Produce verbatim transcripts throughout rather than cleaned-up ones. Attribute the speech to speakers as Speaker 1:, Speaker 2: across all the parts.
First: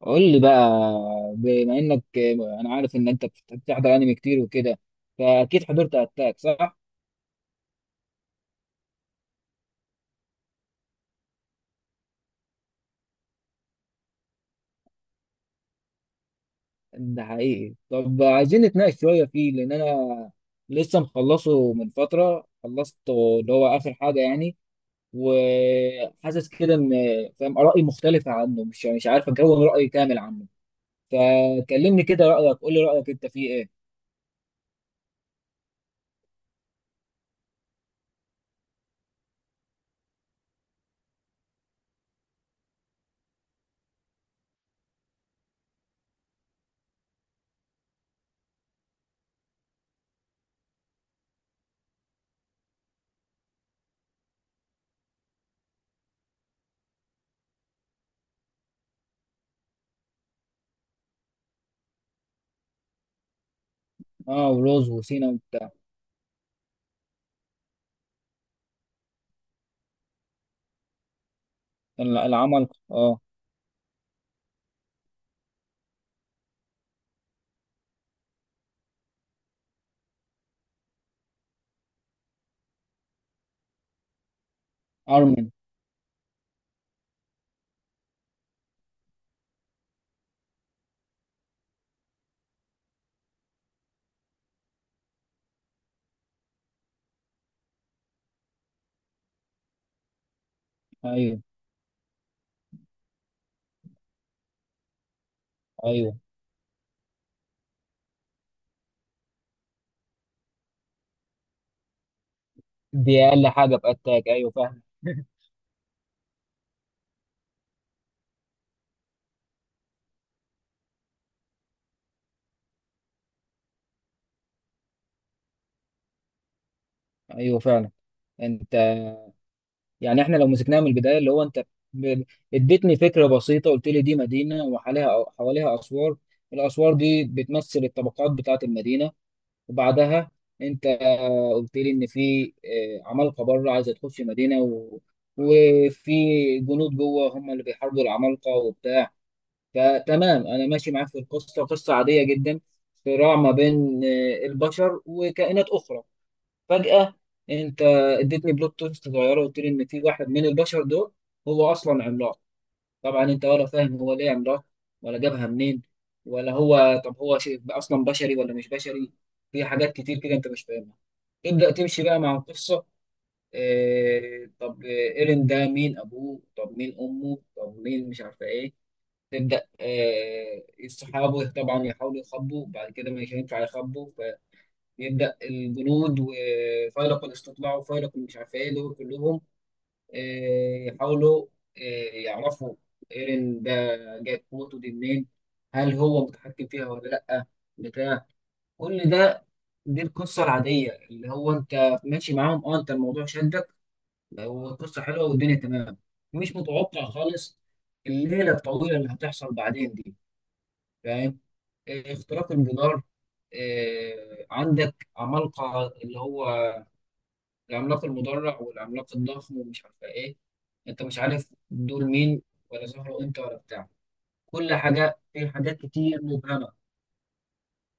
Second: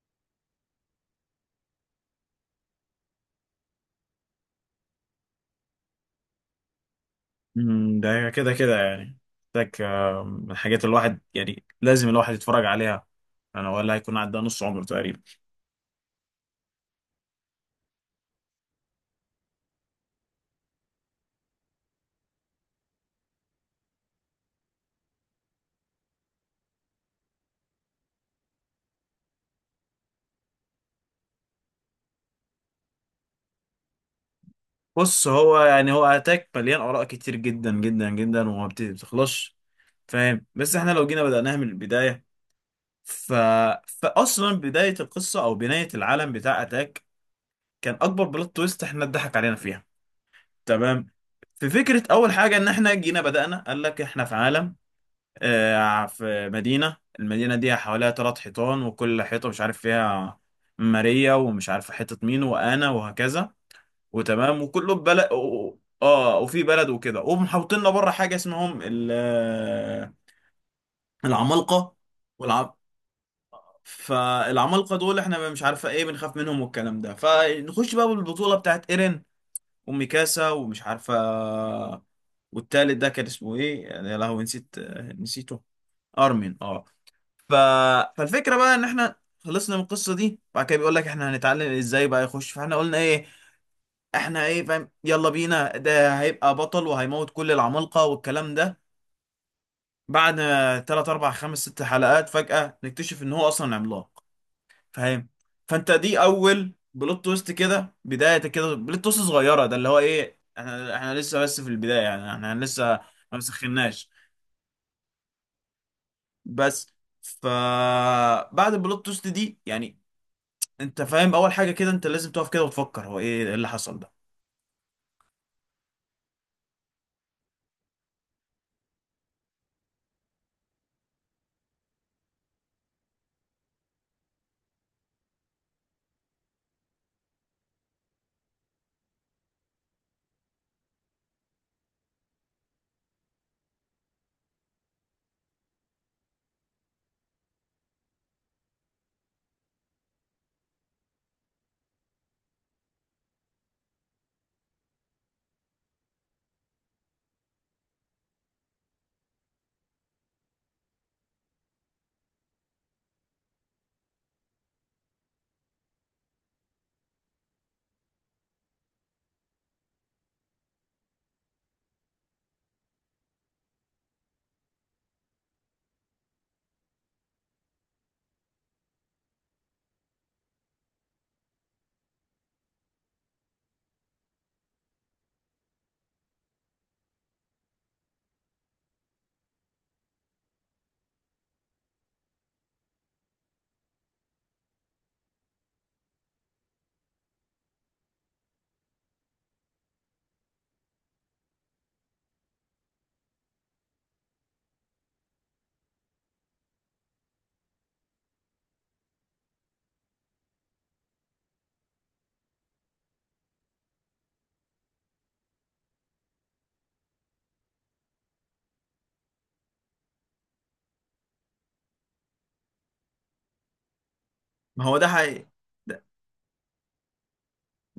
Speaker 1: قول لي بقى، بما انك انا عارف ان انت بت- بتحضر انمي كتير وكده، فاكيد حضرت اتاك، صح؟
Speaker 2: مم، ده كده كده يعني محتاج آه، من الحاجات الواحد يعني لازم الواحد يتفرج عليها. انا ولا هيكون عدى نص عمره تقريبا.
Speaker 1: ده حقيقي. طب عايزين نتناقش شويه فيه، لان انا لسه مخلصه من فتره، خلصته اللي هو اخر حاجه يعني. وحاسس كده ان فاهم ارائي مختلفه عنه، مش يعني، مش عارف اكون راي كامل عنه. فكلمني كده رايك، قول لي رايك انت فيه ايه؟
Speaker 2: بص هو يعني هو اتاك مليان اراء كتير جدا جدا جدا وما بت- بتخلصش. فاهم، بس احنا لو جينا بدأناها من البداية ف... فاصلا بداية القصة او بناية العالم بتاع اتاك، كان اكبر بلوت تويست احنا اتضحك علينا فيها. تمام. في فكرة اول حاجة ان احنا جينا بدأنا قال لك احنا في عالم، آه، في مدينة، المدينة دي حواليها تلات حيطان، وكل حيطة مش عارف فيها ماريا ومش عارف حيطة مين وأنا وهكذا،
Speaker 1: اه،
Speaker 2: وتمام
Speaker 1: وروز
Speaker 2: وكله
Speaker 1: وسينا
Speaker 2: ببلد.
Speaker 1: وبتاع.
Speaker 2: اه وفي بلد وكده، ومحوطيننا بره حاجة اسمهم ال- آه، العمالقة.
Speaker 1: العمل،
Speaker 2: والعم
Speaker 1: اه.
Speaker 2: فالعمالقة دول احنا مش عارفة ايه، بنخاف منهم والكلام ده. فنخش بقى بالبطولة بتاعت ايرين وميكاسا ومش عارفة. والتالت ده كان اسمه ايه يا لهوي، نسيت، آه،
Speaker 1: ارمن.
Speaker 2: نسيته. ارمين، اه. ف... فالفكره بقى ان احنا خلصنا من القصه دي. بعد كده بيقول لك احنا هنتعلم ازاي بقى يخش، فاحنا قلنا ايه، احنا ايه، فاهم، يلا بينا، ده هيبقى بطل وهيموت كل العمالقه والكلام ده. بعد تلاتة اربعة
Speaker 1: ايوه،
Speaker 2: خمسة ستة حلقات فجاه نكتشف ان هو اصلا عملاق. فاهم؟ فانت
Speaker 1: ايوه،
Speaker 2: دي اول بلوت تويست كده، بدايه كده بلوت تويست صغيره، ده اللي هو ايه، احنا احنا لسه بس في البدايه، يعني احنا لسه
Speaker 1: دي
Speaker 2: ما
Speaker 1: اقل حاجه في
Speaker 2: مسخناش،
Speaker 1: اتاك، ايوه فعلا
Speaker 2: بس. فبعد البلوت تويست دي يعني، انت فاهم، اول حاجه كده انت لازم تقف كده وتفكر هو ايه اللي حصل ده.
Speaker 1: ايوه فعلا. انت يعني احنا لو مسكناها من البدايه، اللي هو انت ب- اديتني فكره بسيطه، قلت لي دي مدينه وحواليها حواليها اسوار، الاسوار دي بتمثل الطبقات بتاعه المدينه. وبعدها انت آه، قلت لي ان في آه، عمالقه بره عايزه تخش مدينه و... وفي جنود جوه هم اللي بيحاربوا العمالقه وبتاع. فتمام، انا ماشي معاك في القصه، قصه عاديه جدا، صراع ما بين آه، البشر وكائنات اخرى. فجأة انت اديتني بلوت توست صغيره وقلت لي ان في واحد من البشر دول هو اصلا عملاق. طبعا انت ولا فاهم هو ليه عملاق، ولا جابها منين، ولا هو طب هو شيء اصلا بشري ولا مش بشري. في حاجات كتير كده انت مش فاهمها. تبدأ تمشي بقى مع القصة، إيه طب ايرين ده، مين ابوه، طب مين امه، طب مين مش عارفه ايه. تبدأ، إيه صحابه طبعا يحاولوا يخبوا، بعد كده مش هينفع يخبوا. يبدأ الجنود وفيلق الاستطلاع وفيلق مش عارف ايه دول كلهم آه، يحاولوا آه، يعرفوا ايرين ده جايب قوته دي منين، هل هو متحكم فيها ولا لأ، بتاع. كل ده دي القصة العادية، اللي هو انت ماشي معاهم، اه انت الموضوع شدك والقصة حلوة والدنيا تمام. مش متوقع خالص الليلة الطويلة اللي هتحصل بعدين دي، فاهم. آه، اختراق الجدار، آه، عندك عمالقة، اللي هو العملاق المدرع والعملاق الضخم ومش عارفه ايه. انت مش عارف دول مين ولا ظهروا امتى ولا بتاع. كل
Speaker 2: ما هو ده
Speaker 1: حاجه،
Speaker 2: حقيقي،
Speaker 1: في حاجات
Speaker 2: ده,
Speaker 1: كتير مبهمه.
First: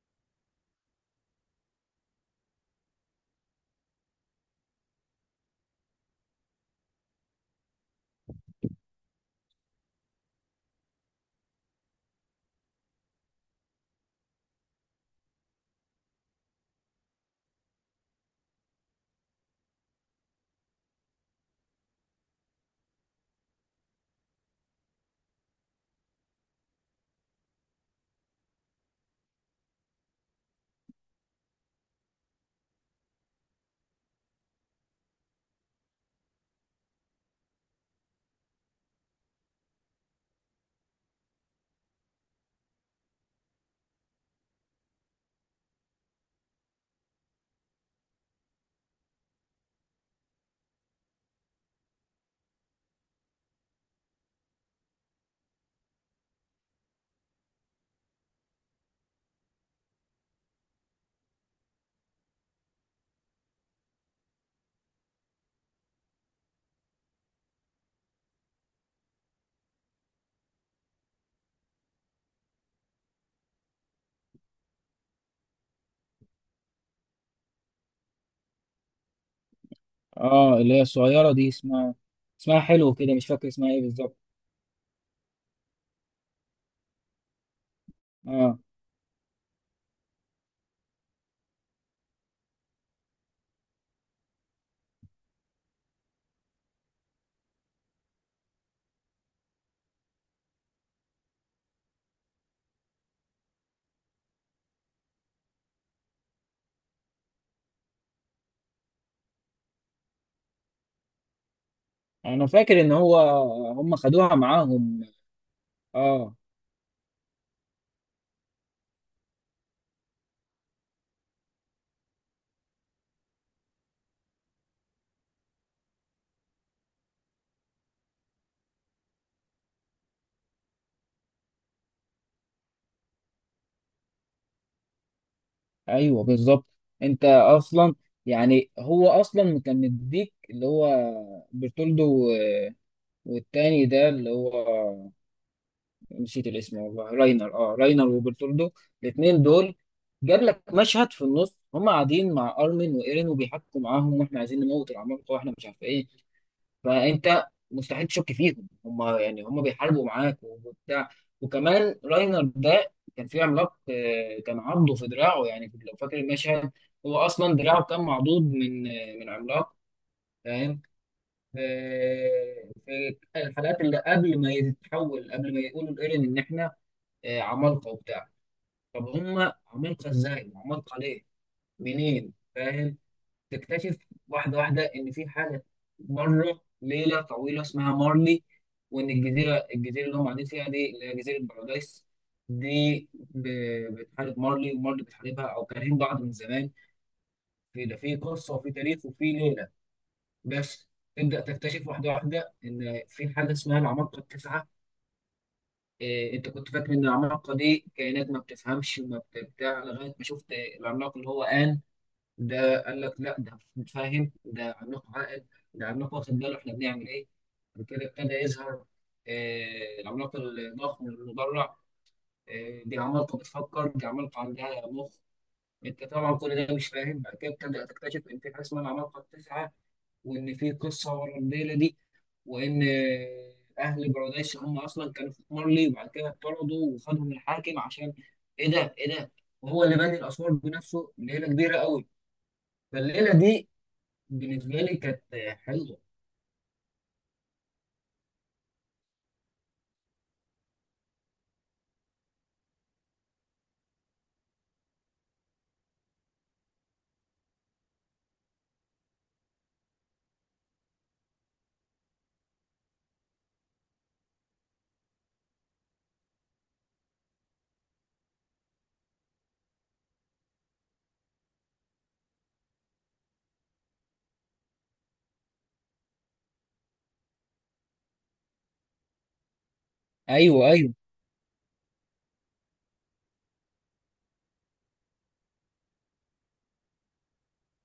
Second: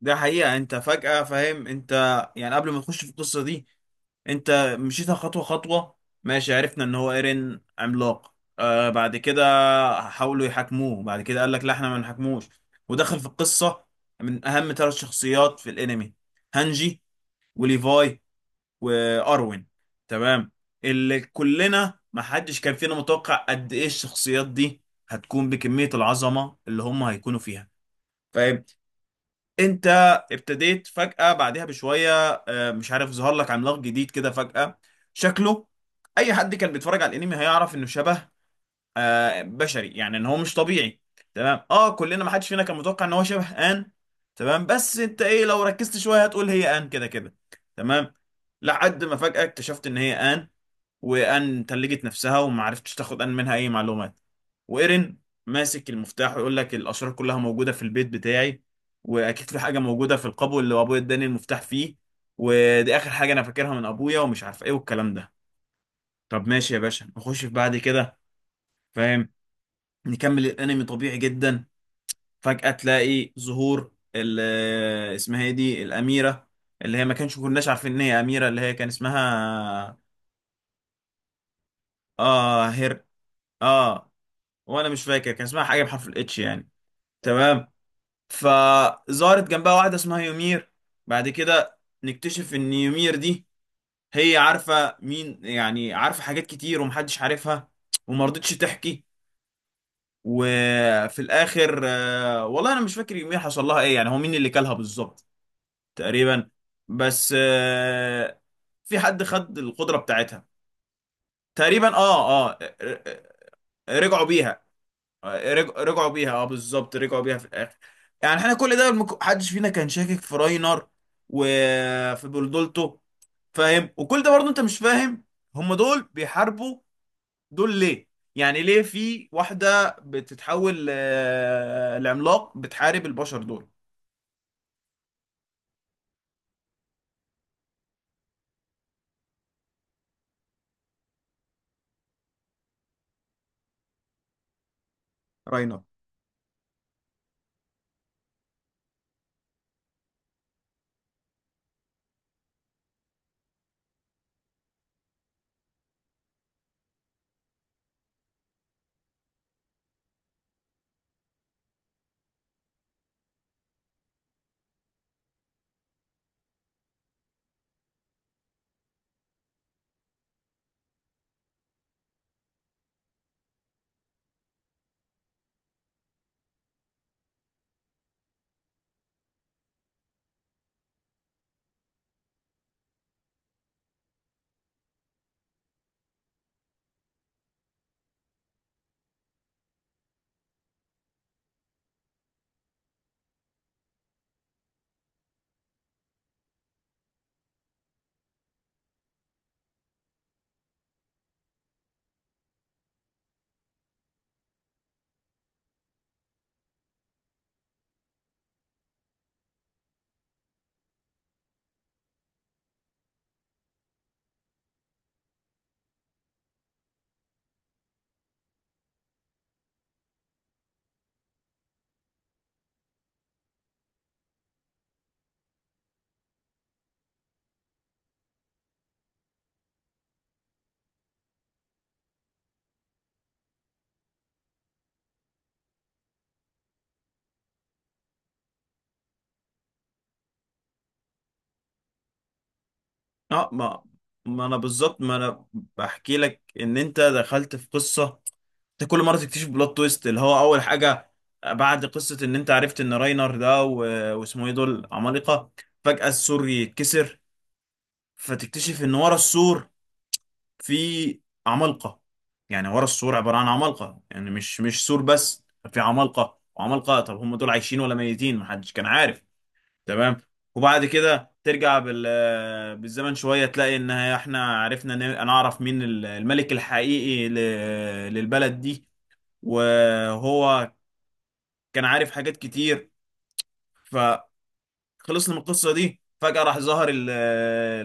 Speaker 2: ده حقيقه. انت فجاه فاهم، انت يعني قبل ما تخش في القصه دي، انت مشيتها خطوه خطوه. ماشي، عرفنا ان هو ايرين عملاق، آه بعد كده حاولوا يحاكموه، بعد كده قال لك لا احنا ما نحاكموش، ودخل في القصه من اهم ثلاث شخصيات في الانمي: هانجي وليفاي واروين. تمام، اللي كلنا ما حدش كان فينا متوقع قد ايه الشخصيات دي هتكون بكمية العظمة اللي هم هيكونوا فيها. فاهم؟ انت ابتديت فجأة بعدها بشوية، آه، مش عارف، ظهر لك عملاق جديد كده فجأة، شكله اي حد كان بيتفرج على الانمي هيعرف انه شبه آه، بشري، يعني ان هو مش طبيعي. تمام، اه، كلنا ما حدش فينا كان متوقع ان هو شبه ان. تمام، بس انت ايه، لو ركزت شوية هتقول هي ان كده كده. تمام، لحد ما فجأة اكتشفت ان هي ان. وان تلجت نفسها وما عرفتش تاخد ان منها اي معلومات. وايرين ماسك المفتاح ويقول لك الاشرار كلها موجوده في البيت بتاعي، واكيد في حاجه موجوده في القبو اللي ابويا اداني المفتاح فيه، ودي اخر حاجه انا فاكرها من ابويا، ومش عارف ايه والكلام ده. طب ماشي يا باشا، نخش في بعد كده. فاهم؟ نكمل الانمي طبيعي جدا، فجاه تلاقي ظهور ال- اسمها ايه دي، الاميره اللي هي ما كانش كناش عارفين ان هي اميره، اللي هي كان اسمها
Speaker 1: اه اللي هي الصغيرة دي، اسمها، اسمها
Speaker 2: اه
Speaker 1: حلو
Speaker 2: هير.
Speaker 1: كده مش فاكر اسمها ايه
Speaker 2: اه،
Speaker 1: بالظبط.
Speaker 2: وانا مش فاكر كان اسمها حاجه بحرف الاتش يعني. تمام.
Speaker 1: اه.
Speaker 2: فظهرت جنبها واحده اسمها يومير. بعد كده نكتشف ان يومير دي هي عارفه مين، يعني عارفه حاجات كتير ومحدش عارفها، وما رضتش تحكي. وفي الاخر آه، والله انا مش فاكر يومير حصل لها ايه، يعني هو مين اللي كلها بالظبط. تقريبا بس، آه، في حد خد القدره بتاعتها تقريبا، اه
Speaker 1: انا فاكر ان هو
Speaker 2: اه.
Speaker 1: هم
Speaker 2: رجعوا
Speaker 1: خدوها
Speaker 2: بيها،
Speaker 1: معاهم.
Speaker 2: آه، رج- رجعوا بيها،
Speaker 1: اه،
Speaker 2: اه بالظبط، رجعوا بيها في الاخر. يعني احنا كل ده المك- محدش فينا كان شاكك في راينر وفي بلدولتو. فاهم؟ وكل ده برضه انت مش فاهم هم دول بيحاربوا دول ليه، يعني ليه في واحدة بتتحول ل- لعملاق بتحارب البشر دول.
Speaker 1: ايوه بالظبط. انت اصلا يعني هو اصلا كان مديك اللي هو برتولدو، والتاني ده اللي هو،
Speaker 2: راينر،
Speaker 1: نسيت الاسم والله، راينر، اه راينر وبرتولدو. الاثنين دول جاب لك مشهد في النص هم قاعدين مع ارمن وايرين وبيحكوا معاهم، واحنا عايزين نموت العمالقه واحنا مش عارف ايه. فانت مستحيل تشك فيهم، هم يعني هم بيحاربوا معاك وبتاع. وكمان راينر ده كان في عملاق آه، كان عضه في دراعه، يعني لو فاكر المشهد، هو اصلا دراعه كان معضود من آه، من عملاق، فاهم. آه، في الحلقات اللي قبل ما يتحول، قبل ما يقولوا لإيرين ان احنا آه، عمالقة وبتاع. طب هم عمالقة ازاي وعمالقة ليه، منين، فاهم. تكتشف واحدة واحدة ان في حاجة بره ليلة طويلة اسمها مارلي، وان الجزيرة الجزيرة اللي هم قاعدين فيها دي اللي هي جزيرة بارادايس، دي ب- بتحارب مارلي ومارلي بتحاربها، او كارهين بعض من زمان، في ده، في قصة وفي تاريخ وفي ليلة. بس تبدأ تكتشف واحدة واحدة ان في حاجة اسمها العمالقة التسعة. إيه، انت كنت فاكر ان العمالقه دي كائنات ما بتفهمش وما بت- بتاع، لغايه ما شفت العملاق اللي هو آن، ده قال لك لا ده متفاهم، ده عملاق عاقل، ده عملاق واخد باله احنا بنعمل ايه. وكده ابتدى يظهر آه، العملاق الضخم المدرع، آه، دي عمالقه بتفكر، دي عمالقه عندها مخ. انت طبعا كل ده مش فاهم. بعد كده بتبدا تكتشف ان في حاجه اسمها العمالقه التسعه، وان في قصه ورا الليله دي، وان اهل بارادايس هم اصلا كانوا في مارلي، وبعد كده اطردوا وخدهم الحاكم عشان ايه ده، ايه ده. وهو اللي بني الاسوار بنفسه، ليله كبيره قوي. فالليله
Speaker 2: اه.
Speaker 1: دي
Speaker 2: ما ما انا
Speaker 1: بالنسبه لي
Speaker 2: بالظبط، ما
Speaker 1: كانت
Speaker 2: انا
Speaker 1: حلوه.
Speaker 2: بحكي لك ان انت دخلت في قصه، انت كل مره تكتشف بلوت تويست، اللي هو اول حاجه بعد قصه ان انت عرفت ان راينر ده و... واسمه ايه، دول عمالقه، فجاه السور يتكسر، فتكتشف ان ورا السور في عمالقه، يعني ورا السور عباره عن عمالقه، يعني مش مش سور بس، في عمالقه وعمالقه. طب هم دول عايشين ولا ميتين، محدش كان عارف. تمام. وبعد كده ترجع بال آه، بالزمن شويه، تلاقي ان احنا عرفنا ن- نعرف مين ال- الملك الحقيقي ل- للبلد دي،
Speaker 1: ايوه،
Speaker 2: وهو
Speaker 1: ايوه.
Speaker 2: كان عارف حاجات كتير. فخلصنا من القصه دي، فجاه راح ظهر ال-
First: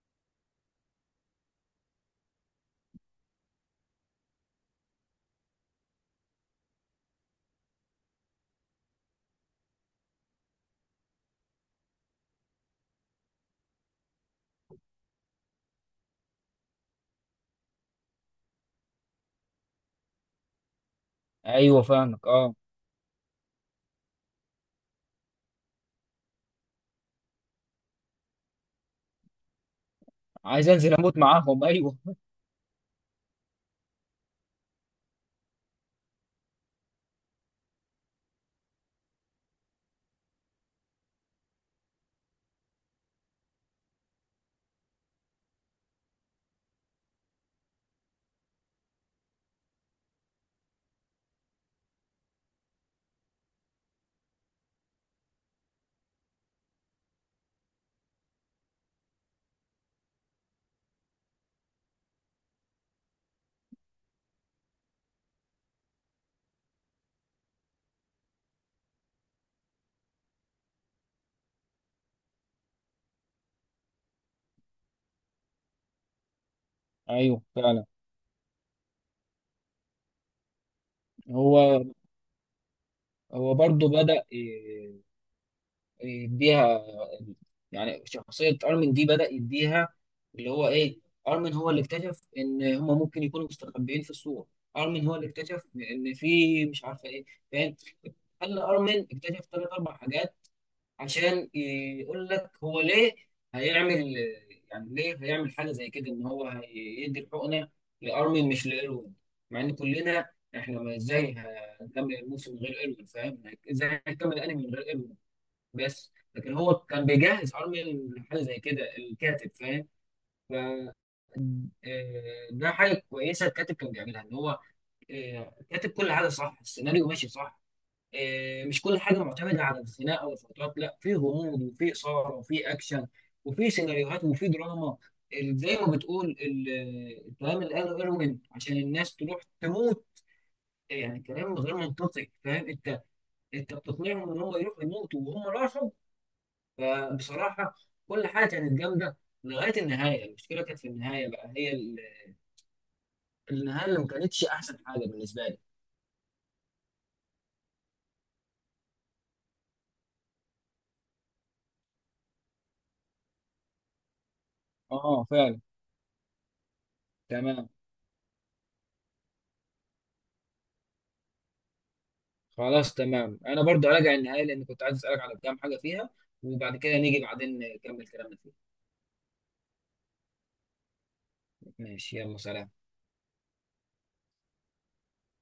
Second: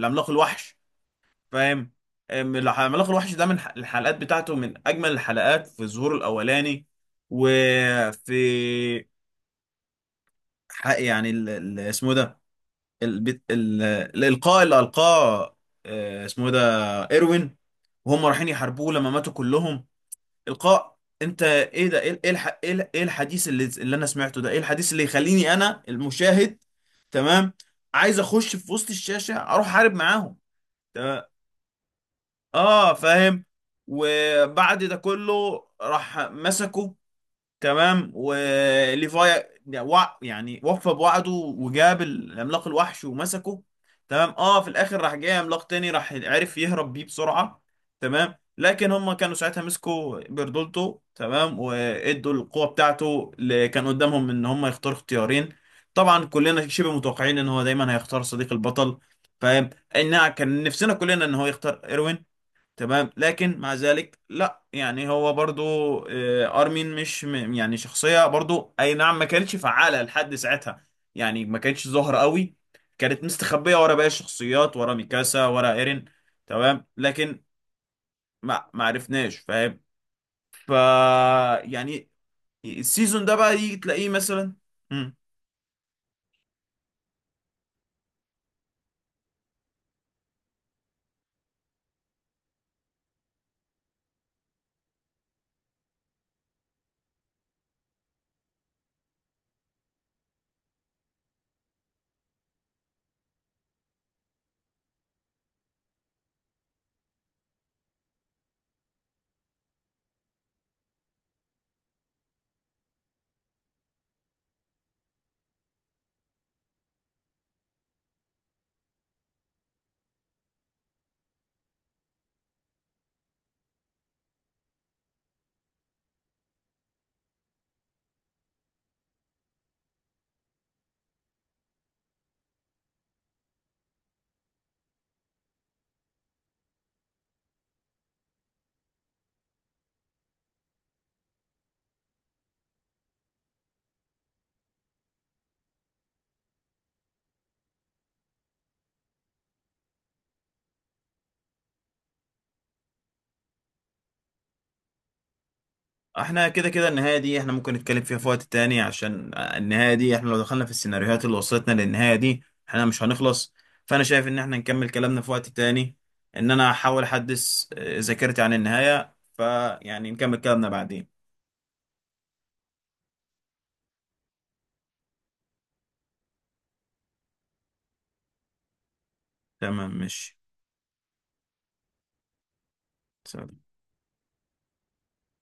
Speaker 2: العملاق الوحش. فاهم؟ أم- العملاق الوحش ده من ح- الحلقات بتاعته من اجمل الحلقات في ظهوره الاولاني. وفي حق يعني ال- ال- اسمه إيه ده، البت... ال... الإلقاء اللي ألقاه، آه، اسمه إيه ده، إيروين، وهم رايحين يحاربوه لما ماتوا كلهم. إلقاء، أنت
Speaker 1: ايوه
Speaker 2: إيه ده، إيه
Speaker 1: فاهمك،
Speaker 2: إيه
Speaker 1: اه.
Speaker 2: الح... إيه ال- إيه الحديث اللي اللي أنا سمعته ده، إيه الحديث اللي يخليني أنا المشاهد تمام عايز أخش في وسط الشاشة أروح أحارب معاهم.
Speaker 1: عايز انزل اموت
Speaker 2: تمام.
Speaker 1: معاهم، ايوه.
Speaker 2: آه فاهم. وبعد ده كله راح مسكه، تمام، وليفاي وع- يعني وفى بوعده وجاب العملاق الوحش ومسكه. تمام اه، في الاخر راح جاي عملاق تاني، راح عرف يهرب بيه بسرعة. تمام، لكن هم كانوا ساعتها مسكوا بيردولتو، تمام، وادوا القوة بتاعته اللي كان قدامهم ان هم يختاروا اختيارين. طبعا كلنا شبه متوقعين ان هو دايما هيختار صديق البطل. فاهم؟ ان كان نفسنا كلنا ان هو يختار ايروين. تمام لكن مع ذلك لا، يعني هو برضو، آه، ارمين مش م- يعني شخصية برضو اي نعم، ما كانتش فعالة لحد ساعتها، يعني ما كانتش ظاهرة قوي، كانت مستخبية ورا باقي الشخصيات، ورا ميكاسا ورا ايرين. تمام لكن
Speaker 1: ايوه فعلا.
Speaker 2: ما ما عرفناش، فاهم. ف
Speaker 1: هو
Speaker 2: يعني السيزون ده بقى
Speaker 1: هو
Speaker 2: يجي
Speaker 1: برضه
Speaker 2: تلاقيه
Speaker 1: بدأ
Speaker 2: مثلا.
Speaker 1: يديها، يعني شخصية أرمن دي بدأ يديها، اللي هو إيه، أرمن هو اللي اكتشف إن هما ممكن يكونوا مستخبيين في السور، أرمن هو اللي اكتشف إن في مش عارفة إيه، فاهم. خلى أرمن اكتشف تلات أربع حاجات، عشان يقول لك هو ليه هيعمل، يعني ليه هيعمل حاجة زي كده إن هو هيدي الحقنة لأرمن مش لإيروين، مع إن كلنا، إحنا ما إزاي هنكمل الموسم من غير إيروين، فاهم، إزاي هنكمل الأنمي من غير إيروين. بس لكن هو كان بيجهز ارميا لحاجه زي كده، الكاتب، فاهم. ف آه، ده حاجه كويسه الكاتب كان بيعملها، ان هو آه، كاتب كل حاجه صح، السيناريو ماشي صح، آه، مش كل حاجه معتمده على الخناقه والفترات، لا، في غموض وفي اثاره وفي اكشن وفي سيناريوهات وفي دراما. ال- زي ما بتقول ال- الكلام اللي قاله ايروين عشان الناس تروح تموت، يعني كلام غير منطقي فاهم انت، انت بتقنعهم ان هم يروحوا يموتوا وهم راحوا. فبصراحة كل حاجة كانت جامدة لغاية النهاية. المشكلة كانت في النهاية بقى، هي ال- النهاية اللي ما كانتش أحسن حاجة بالنسبة لي.
Speaker 2: احنا كده كده النهاية دي احنا ممكن نتكلم فيها في وقت تاني، عشان النهاية دي احنا لو دخلنا في السيناريوهات اللي وصلتنا للنهاية دي احنا مش هنخلص. فانا شايف ان احنا نكمل كلامنا
Speaker 1: اه
Speaker 2: في وقت
Speaker 1: فعلا.
Speaker 2: تاني، ان انا هحاول احدث
Speaker 1: تمام.
Speaker 2: آه، ذاكرتي عن النهاية، فيعني نكمل كلامنا بعدين.
Speaker 1: خلاص تمام، انا برضو راجع النهايه لان كنت عايز اسالك على كام حاجه فيها، وبعد كده نيجي بعدين نكمل كلامنا فيها.
Speaker 2: تمام ماشي،
Speaker 1: ماشي، يلا سلام.
Speaker 2: سلام.